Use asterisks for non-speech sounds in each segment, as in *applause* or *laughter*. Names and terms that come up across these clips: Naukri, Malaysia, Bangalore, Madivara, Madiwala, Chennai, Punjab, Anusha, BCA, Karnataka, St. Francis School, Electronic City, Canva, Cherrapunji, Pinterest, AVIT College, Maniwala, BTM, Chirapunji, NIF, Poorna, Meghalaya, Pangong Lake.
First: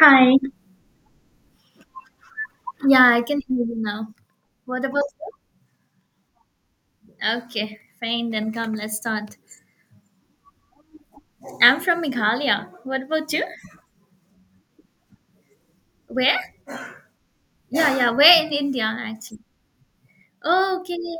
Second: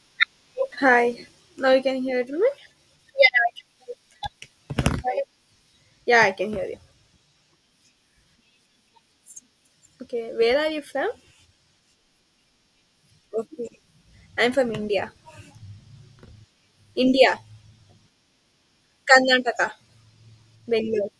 Hi. Hi. Now you can hear me? Yeah, I can hear you now. What about you? Yeah, I can hear you. Okay, fine. Then come, let's start. Okay, where are you from? I'm from Meghalaya. What about you? Okay. I'm from India. Where? India. Yeah, yeah. Where in India, actually? Karnataka. Oh, okay. Bangalore.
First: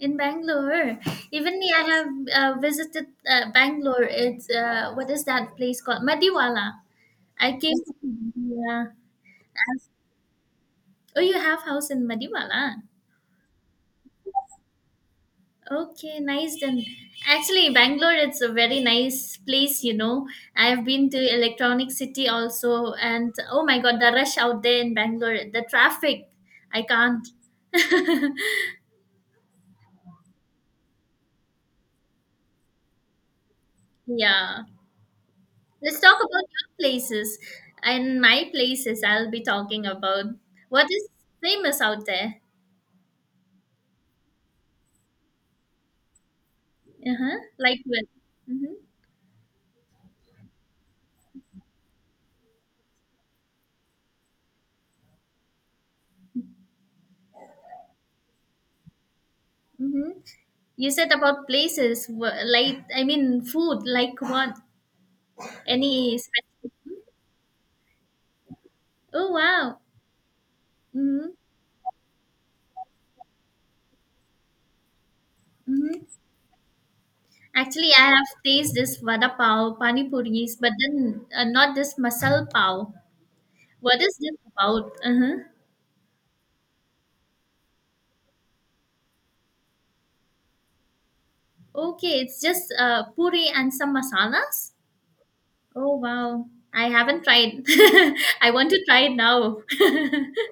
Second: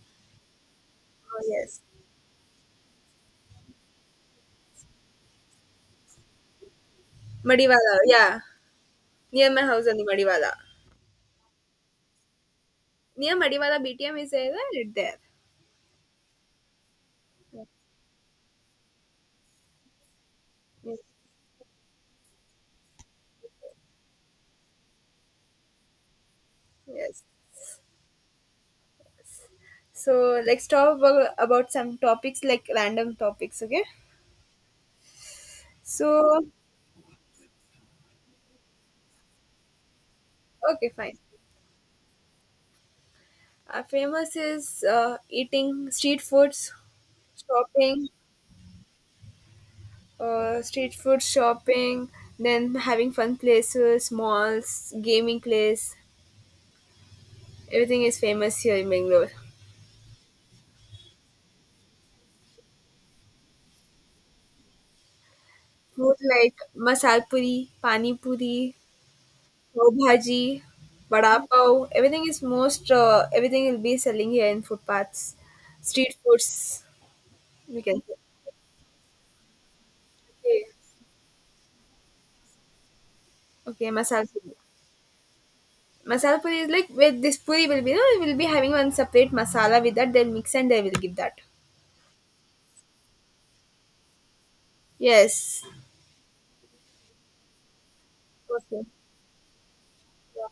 In Bangalore. Oh, Even me, yes. I have visited Bangalore. It's, what is that place called? Madiwala. I came. Madiwala, yeah. Yeah. Near my house only, Madiwala. Oh, you have house in Madiwala? Near Madiwala BTM is there, right there. Okay, nice then. Actually, Bangalore it's a very nice place, you know. I've Yes. been to Electronic City also and oh my god, the rush out there in Bangalore, the traffic. I Yes. can't. *laughs* So let's talk about some topics like random topics, okay? yeah. Let's talk So, about your places and my places I'll be talking about. What okay, is fine. famous out there? Famous is eating street foods, Uh-huh. Like what? shopping, Mm-hmm. Street food shopping, then having fun places, malls, gaming place. Everything is famous here in Bangalore. Mm-hmm. You said about places, like I mean food, like what? Food Any like specific. masal puri, pani puri, Oh wow. pav bhaji, Mm-hmm. vada pav. Everything is most. Everything will be selling here in footpaths, street Mm-hmm. foods. We Actually, can I say. have tasted this vada pav, pani puris, Okay, but then not this masal pav. okay What is masal this puri. about? Uh-huh. Masala puri is like where this puri will be. No, we will be having one separate masala with that. They'll mix and they will give that. Okay, it's just puri and some masalas. Yes. Oh wow, I haven't tried. *laughs* I want Okay. to try it now. Yeah. *laughs*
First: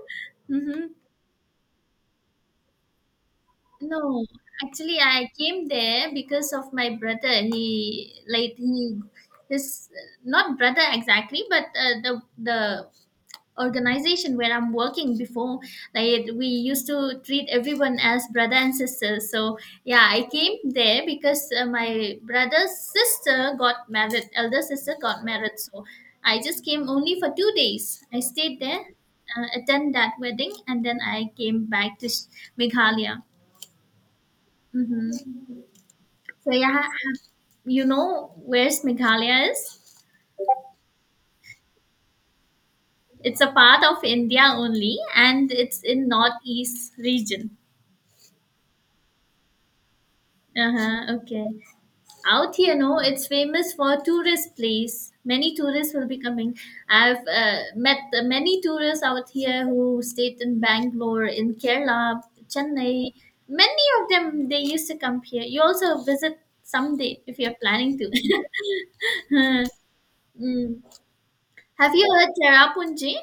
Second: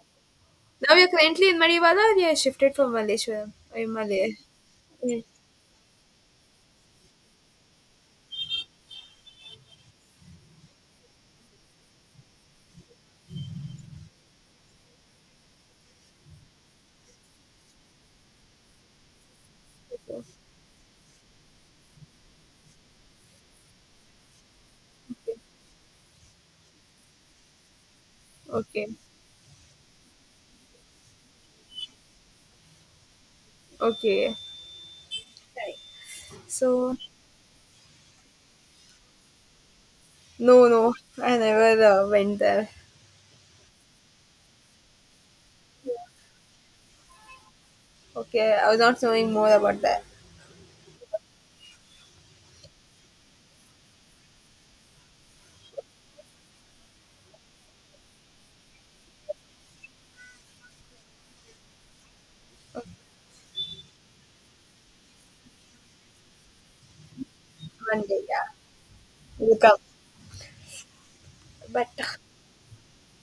mm-hmm. Now you're currently in Maniwala or you have shifted from Malaysia? In No, Malay. actually, Yes. I came there because of my brother. He like he his not brother exactly, but the organization where I'm working before, like we used to treat everyone as brother and sister. So yeah, I came there because my brother's sister got married, elder sister got married. So I just came only for 2 days. I stayed there, Okay. Attend that wedding, and then I came back to Meghalaya. Okay. Hmm So yeah, So, you know where's Meghalaya is? no, no, I never went there. It's a part of India only, and it's in northeast region. Okay, I was not knowing more about that. Uh-huh, okay. Out here, no, it's famous for tourist place. Many tourists will be coming. I've met the many tourists out here who stayed in Bangalore, in Kerala, Chennai. Many of them they used to come here. You also visit someday if you're planning One day, to. yeah, we'll *laughs* come. Mm. But Have you heard Cherrapunji?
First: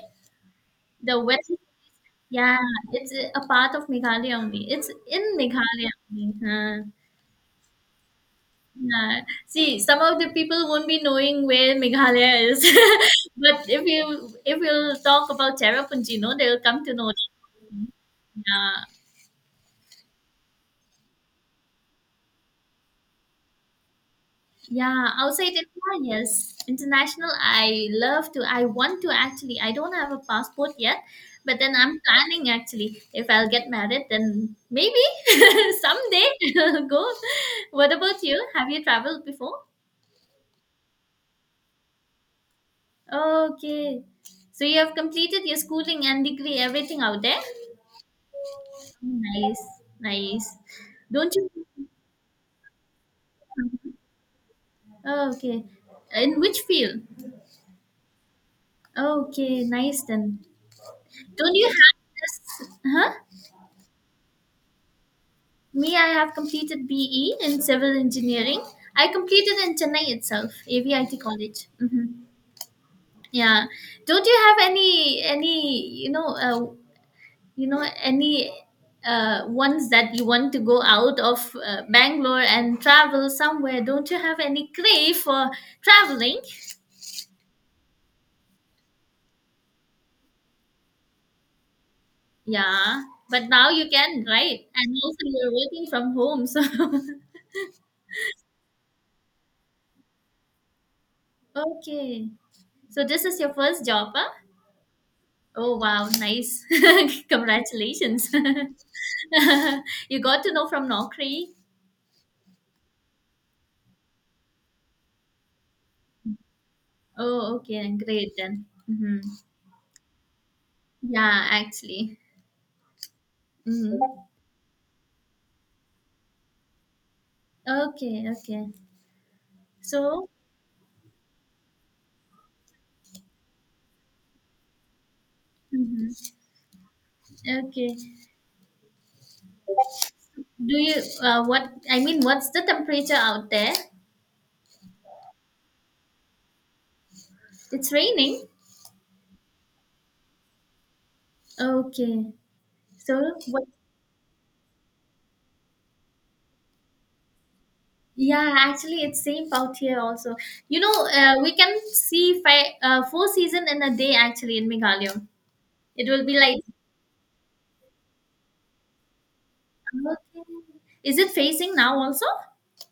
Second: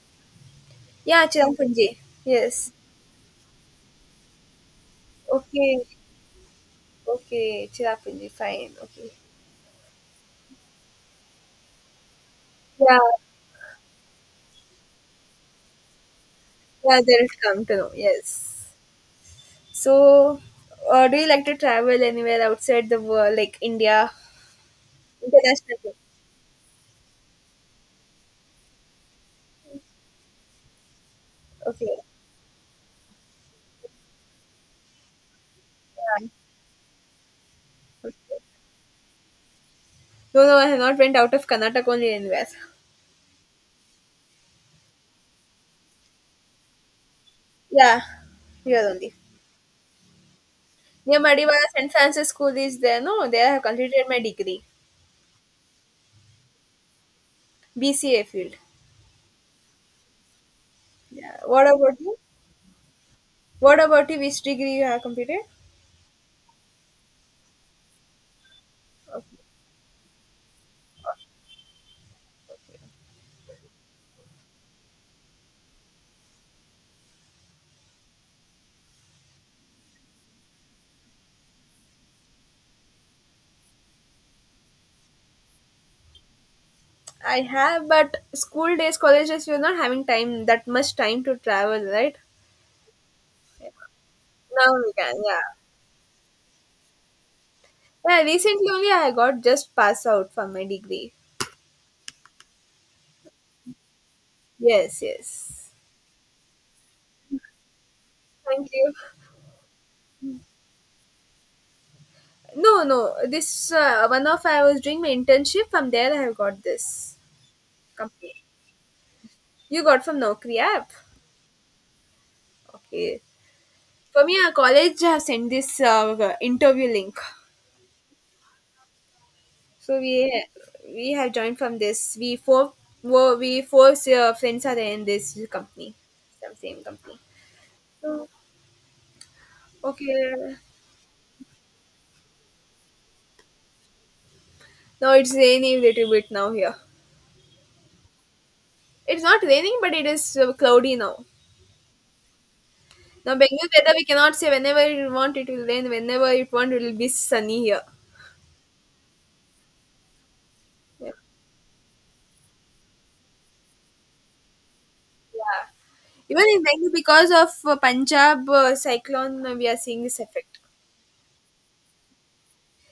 The yeah, wet. Chirapunji. Yeah, Yes. it's a part of Meghalaya only. It's in Okay. Meghalaya only. Huh. Okay, Chirapunji. Fine. Okay. Yeah. See, some of the people won't be knowing where Meghalaya is, Yeah. *laughs* but if you will talk about Cherrapunji, no, they'll come to Yeah, know. they'll come to know. Yes. Yeah, So, do you like to travel anywhere outside the world, like India? yeah. Outside India, International. yes, international. I love to. I want to actually. I don't have a passport yet, but then Okay. I'm planning actually. If I'll get married, then maybe *laughs* Yeah. someday *laughs* go. What Okay. about you? Have you traveled before? No, no, I have not went out of Karnataka only anywhere. Okay. So you have completed your schooling and degree, everything out there? Yeah, here only. Nice, nice. Near Don't Madivara, you? St. Francis School is there. No, there I have completed my degree. Oh, okay. In which field? BCA field. Okay, nice then. Yeah. Don't you What have about you? this? Huh? What about you? Which degree you have completed? Me, I have completed BE in civil engineering. I Okay. completed in Chennai itself, AVIT College. Hmm Yeah. Don't you have any you know any ones that you want to go out of Bangalore and travel somewhere? Don't you have any crave for traveling? I have, but school days, colleges, we're not having time, that much time to travel, right? Yeah, but now Yeah. you can, right? Now we And can, also yeah. you're working from home, so Yeah, recently only I got just pass out from my degree. *laughs* okay. So this is your first job, huh? Yes, yes. Oh wow, nice! *laughs* Congratulations. Thank you. *laughs* you got to know from Naukri. No, no. This one of I was doing my internship. From there, I have got this Oh, okay, great company. then. Hmm You got from Naukri app. Yeah, actually. Okay. For Hmm me, our college have sent this interview link. Okay, okay. So So we have joined from this. We four we four friends are in this company, hmm some same company. Okay. So okay. Do you what I mean? What's the temperature out there? Now it's raining little bit now here. It's raining. It's not raining, but it is cloudy now. Okay. So Now what? Bengal weather we cannot say whenever you want it will rain, whenever you want it will be sunny here. Yeah, actually, it's same out here also. You know, Yeah. we can see four season in a day actually in Meghalaya. Yeah. It will be Even like. in Bengal because of Punjab cyclone we are seeing this Okay. effect. Is it facing now also?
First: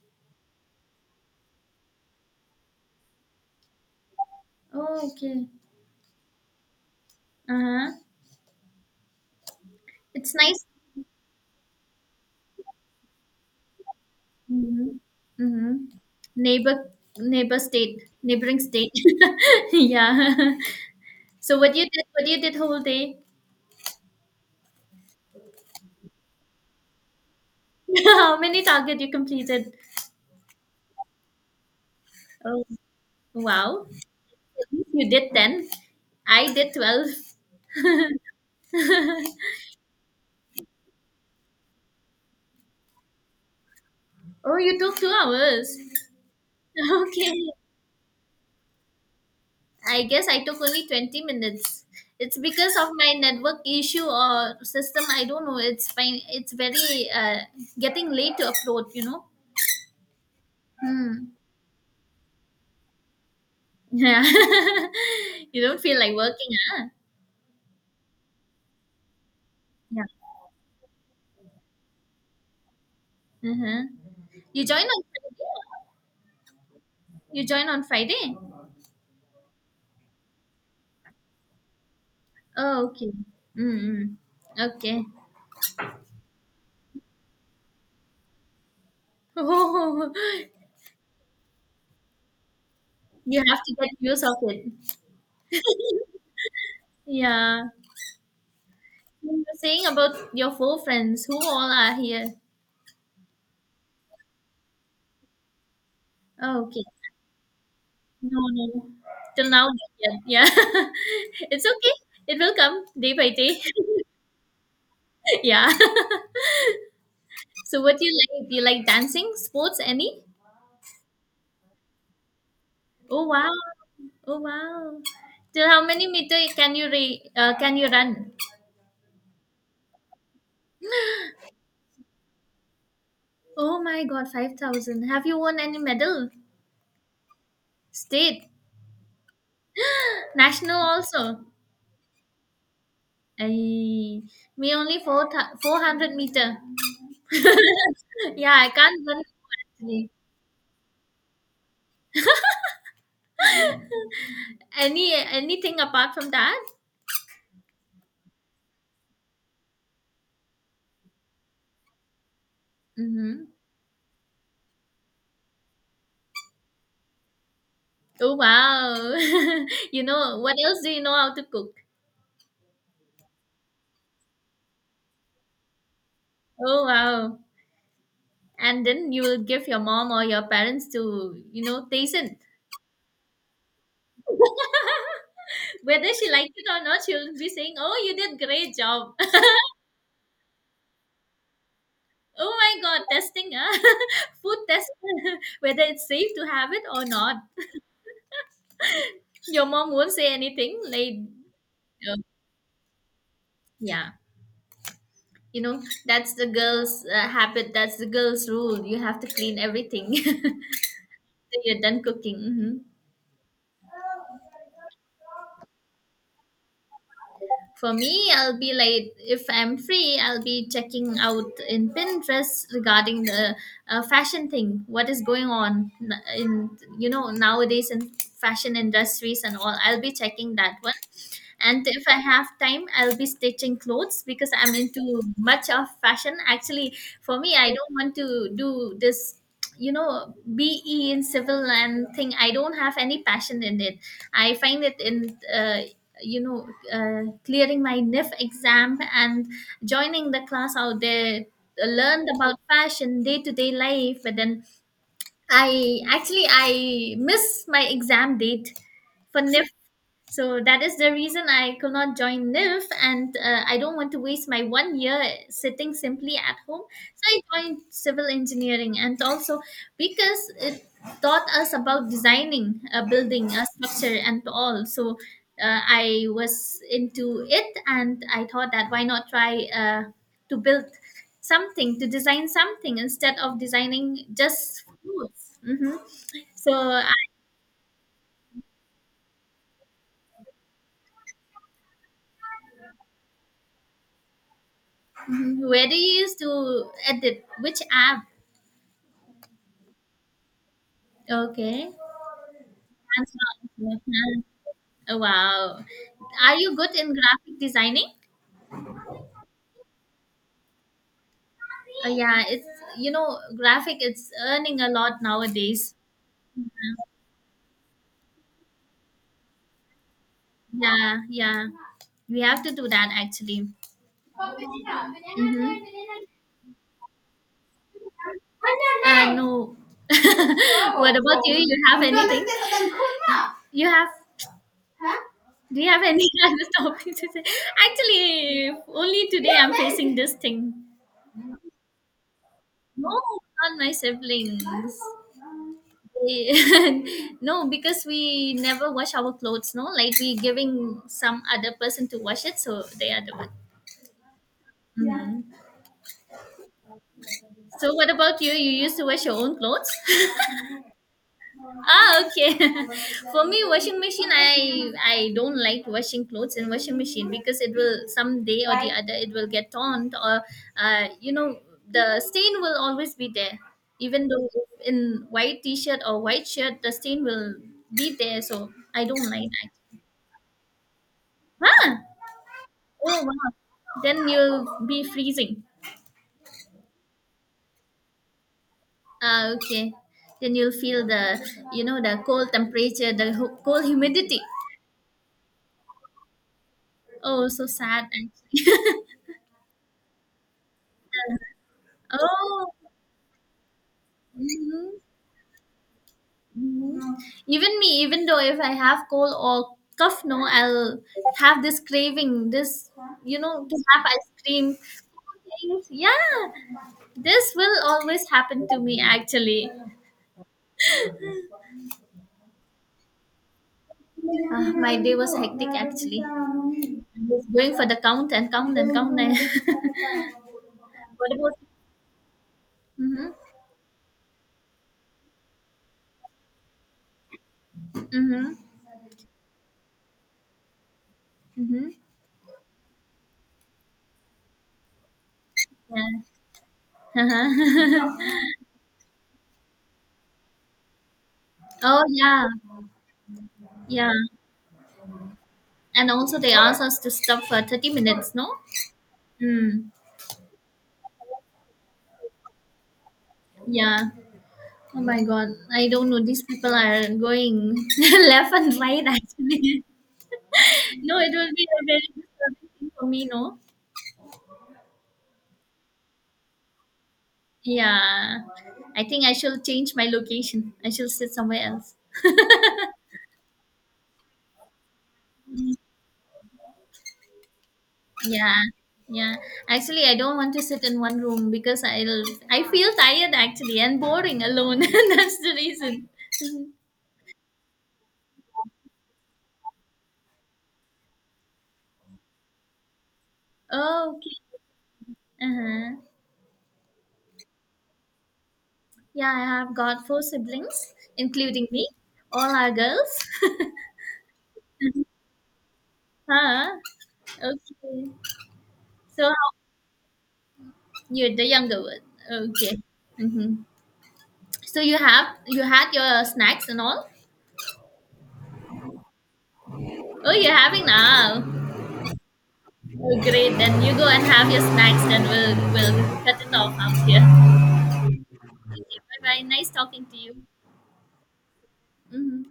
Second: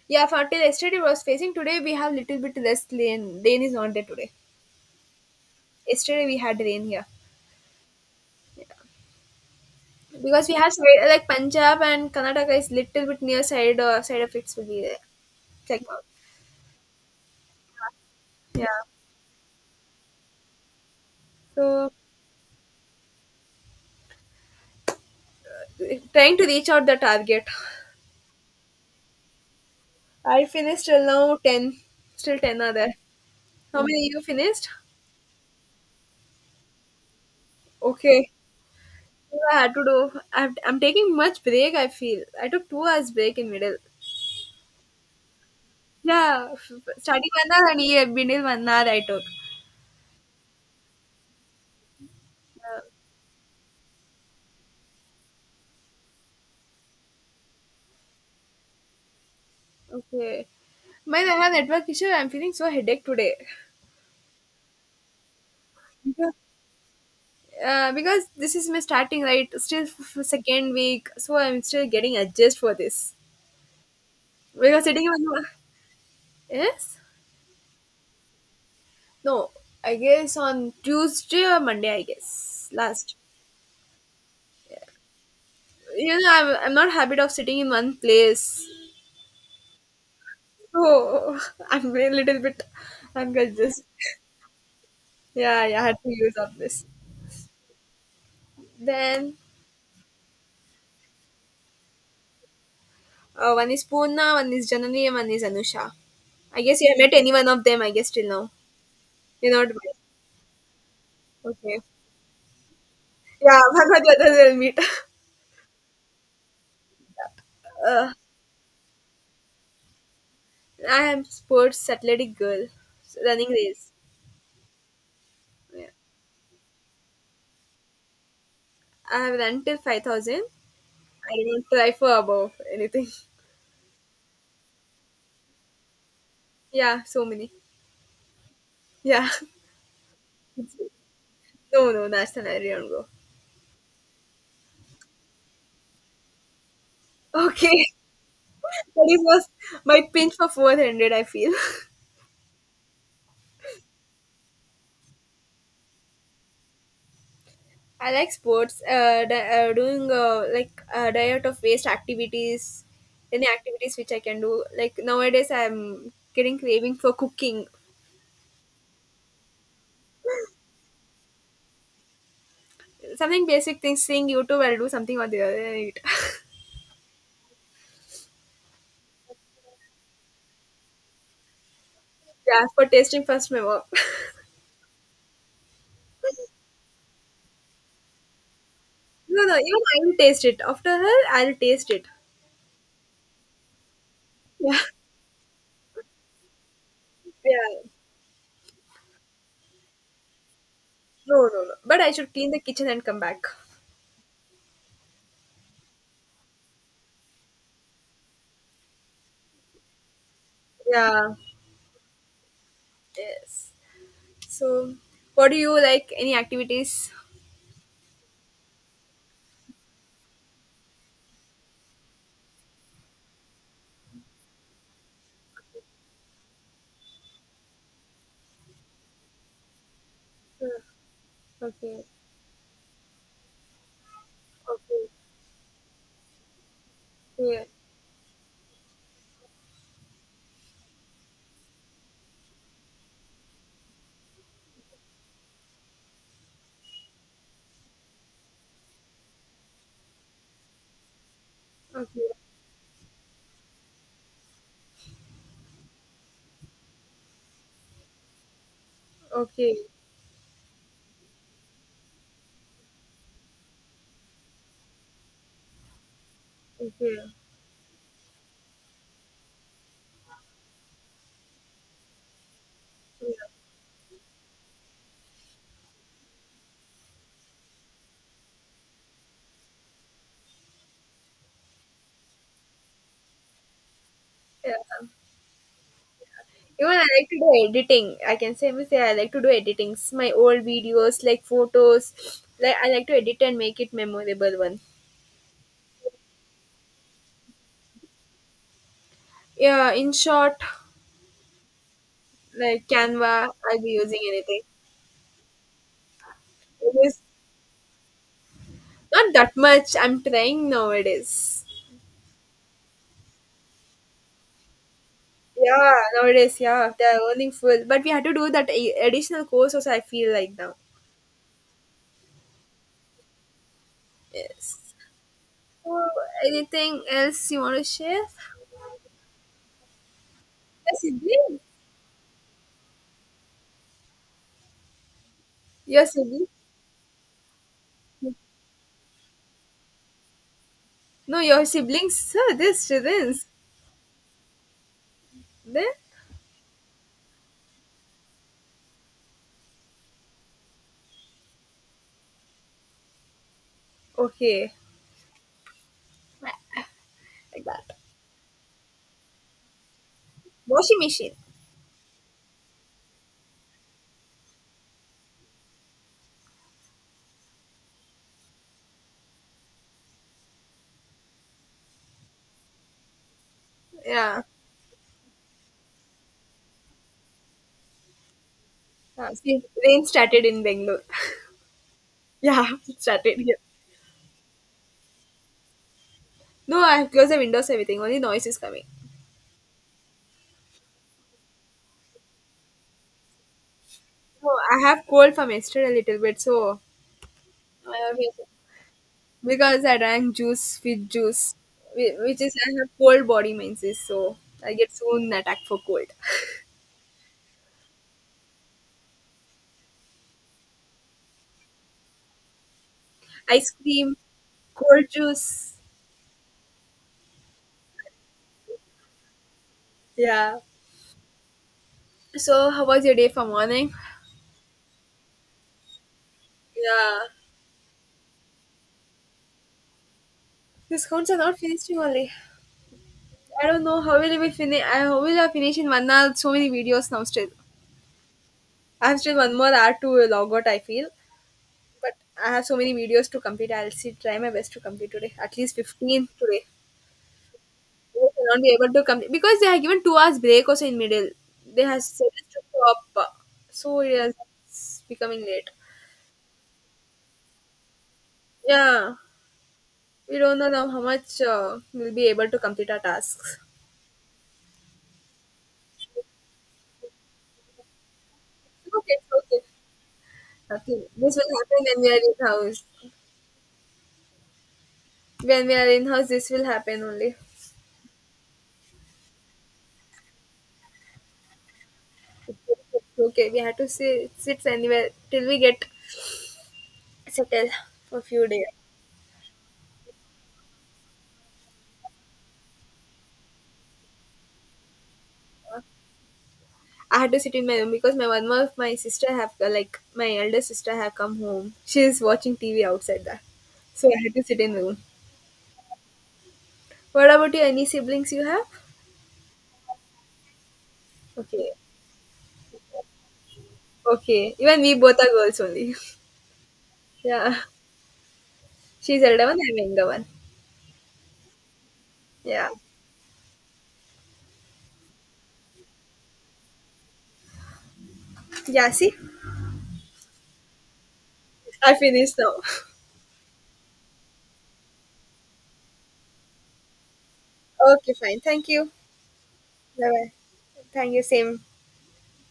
Yeah, for till yesterday it was facing today we have little bit less rain. Rain is not there today. Oh, okay. Yesterday we had rain here. Uh huh. It's Because we nice. have like Punjab and Karnataka is little bit near side side of its will be Mm-hmm. there. Mm-hmm. Check out. Neighbor, neighbor state, neighboring Yeah. state. *laughs* yeah. So So what you did whole day? trying to reach out the target. *laughs* How many target you completed? I finished till now ten. Still ten Oh, are there. How wow. many you finished? You did 10. I did 12. Okay. *laughs* Yeah, I had to do. I'm taking much break. I feel I took 2 hours break in middle. Oh, you took 2 hours. Yeah, *laughs* study Okay. 1 hour and here middle 1 hour I took. I guess I took only 20 minutes. It's because Yeah. of my network issue or system. I don't know. It's fine. It's very getting late to upload, you know? Okay. Man, Hmm. I have network issue. I'm feeling so headache today. Yeah. *laughs* you don't feel like Because- working, huh? Because this is my starting right, still Yeah. Second week, so I'm still getting adjust for this. Uh-huh. You join Because on sitting on Friday? yes, You join on Friday? no, I guess on Tuesday or Monday, I guess Oh, okay. last. Mm-mm. Okay. *laughs* You know, I'm not habit of sitting in one place. Oh, So *laughs* I'm a little bit you have to unconscious. get use of it. Yeah, yeah, I had to *laughs* use up this. Yeah. You Then were saying about your four friends. Who all are here? One is Poorna, one is Janani, and one is Anusha. I Oh, guess okay. you have met any one of them, I guess, till No, now. no, no. Till You're now, not not met. yet. Yeah. *laughs* it's Okay. okay. It will come day by day. Yeah, *laughs* one or the other will meet. *laughs* *laughs* yeah. *laughs* so, what do Uh, you like? Do you like dancing, sports, any? I am sports athletic girl, so Oh, running wow. race. Oh, wow. Till how Yeah. many meter can you run? I have run till 5,000. I don't try for above anything. Oh my God, 5,000. Have you won any medal? *laughs* Yeah, so many. State, Yeah. national also. *laughs* No, no, that's an I don't go. I, me only four th- 400 meter. *laughs* Okay, *laughs* yeah, I can't but it run was my actually. pinch for 400, I feel. *laughs* *laughs* Any anything apart from that? I like sports, doing like a diet of waste activities, Mm-hmm. any activities which I can do. Like nowadays, I'm getting craving for cooking. Oh wow! *laughs* you know what else do you know how to cook? Something basic things, seeing YouTube, I'll do something or the other and eat. *laughs* Oh wow! And then you will give your mom or your parents to you know taste it. Yeah, for tasting first, my mom. *laughs* *laughs* Whether she liked it or not, she will be saying, "Oh, you did great job." No, no, even I will taste it. After her, I'll taste it. *laughs* Oh my god, testing, ah, *laughs* food Yeah, test, *laughs* whether it's safe to have it or not. yeah. Your mom won't say anything. Like, No, no, no. But I uh, should clean the kitchen and come back. yeah, you know, that's the girl's habit. That's the girl's rule. You have to clean everything. *laughs* Then Yeah. You're done cooking. Hmm Yes. So, what do you like? Any activities? For me, I'll be like, if I'm free, I'll be checking out in Pinterest regarding the fashion thing. What is going on in, you know, nowadays in fashion industries and all. I'll be checking that Uh, one. And Okay. if I have time, I'll be stitching clothes because I'm Okay. into much of fashion. Actually, for me, Yeah. I don't want to do this, you know, BE in civil and thing. I don't have any passion in it. I find it in clearing my NIF exam and joining the class out there learned Okay. about fashion day to day life but then I actually I miss my exam date for NIF Okay. so that is the reason I could not join NIF, and I don't want to waste my 1 year sitting simply at home. Okay. So I joined civil engineering, and also because it taught us about designing a building, Yeah. a structure, and all. So I was into it, and I thought that why not try to build something, to design something instead of designing Yeah. just clothes. Hmm Even I so like to do editing. I can say, me say I like to do editings. My old videos, like photos, like I like to edit and make it memorable one. Mhm. Where do you use to edit? Which app? Yeah. In short, Okay. *laughs* like Hands Canva, I'll be using on. anything. Oh, wow. Are you It good in is graphic designing? not that much. I'm trying nowadays. Yeah, it's you know graphic. It's earning a lot nowadays. Yeah, nowadays, yeah, they are earning full, but we had to do that additional course. Also, I feel like now. Yeah, yeah. We have to do that actually. Yes. Mm-hmm. So, anything else you want to share? Your No. *laughs* what about you? siblings? You have anything? You have Huh? Do you have Your any *laughs* siblings? other topic to say? Actually, only today I'm facing this thing. No, your siblings. Sir, this No, siblings. not my siblings. They- Then *laughs* no, because we never wash our clothes, no? Like we giving some other person to wash it, so they are the one. okay, Yeah. Mhm. like that. So what about you? You used to wash your own clothes? *laughs* Washing machine. Ah, okay. *laughs* For me, washing machine, I don't like washing clothes in washing machine because it will someday or the other it will get torn or you know the stain will always be there. Even Yeah. though in white t-shirt or white shirt, the stain will be there. So I don't Yeah. like See, that. rain started in Bangalore. Huh? *laughs* Yeah, it Oh started here. wow. Then you'll be freezing. No, I have closed the windows. Everything. Only noise is coming. Ah, okay. Then you'll feel the you know the cold temperature, the cold humidity. No, I have cold from yesterday a little bit, so. Oh, so I sad. have here. Actually. Because I drank juice with juice, *laughs* which is Oh. I have cold body menses, so I get Mhm. soon attack for cold. Even me, even though if I have cold or cough, no, I'll have this craving, this, you *laughs* know, Ice to have cream, ice cream. Things. cold juice. Yeah, this will always happen to me actually. Yeah. So how was your day for morning? Ah, my day was hectic actually. I Yeah. was going for the count and *laughs* Discounts what are about? not finishing only. Mm-hmm, I don't know how will we finish. I how will I finish in 1 hour? So many videos now still. mm-hmm, I have still one more hour to log out. I feel, mm-hmm. but I have so many videos to complete. I'll see try my best to complete today. At least Yeah. 15 today. They *laughs* will not be able to come because they have given 2 hours break also in middle. They have oh, said yeah, us to stop, so yeah. yes, it's becoming late. And also, they asked us to stop for 30 minutes, no? Yeah, Mm, we don't know now how much we'll be able to complete our tasks. yeah. Oh my god, I don't know. These people are going *laughs* left and right Okay, it's okay. actually. Nothing. *laughs* no, it This will will be a happen when very we are in disturbing house. thing for me, no? When we are in house, this will happen only. Yeah. I think I shall change my location. I shall sit somewhere else. It's okay, we have to sit anywhere till we get settled for a few Yeah. days. Yeah. Actually I don't want to sit in one room because I feel tired actually and boring alone. *laughs* That's the reason. *laughs* I had to sit in my room because my one of my sister have like my elder sister have come home. She is watching TV outside that, so Oh, I had okay. to sit in the room. Uh-huh. What about you? Any siblings you have? Yeah, I have got four siblings, including Okay, me. All are girls. okay. Even we both are girls only. *laughs* *laughs* Huh? Yeah, Okay. she's So elder how- one. I'm younger one. you're the younger one. Yeah, Okay. Mm-hmm. So you had your snacks and all. yeah. See, Oh, you're having now. I finished now. *laughs* Oh, great. Then you go and have your snacks. Then we'll cut it off out here. Okay, fine. Thank you. Okay, bye bye. Nice talking Bye to bye. you. Thank you. Same. Mm-hmm.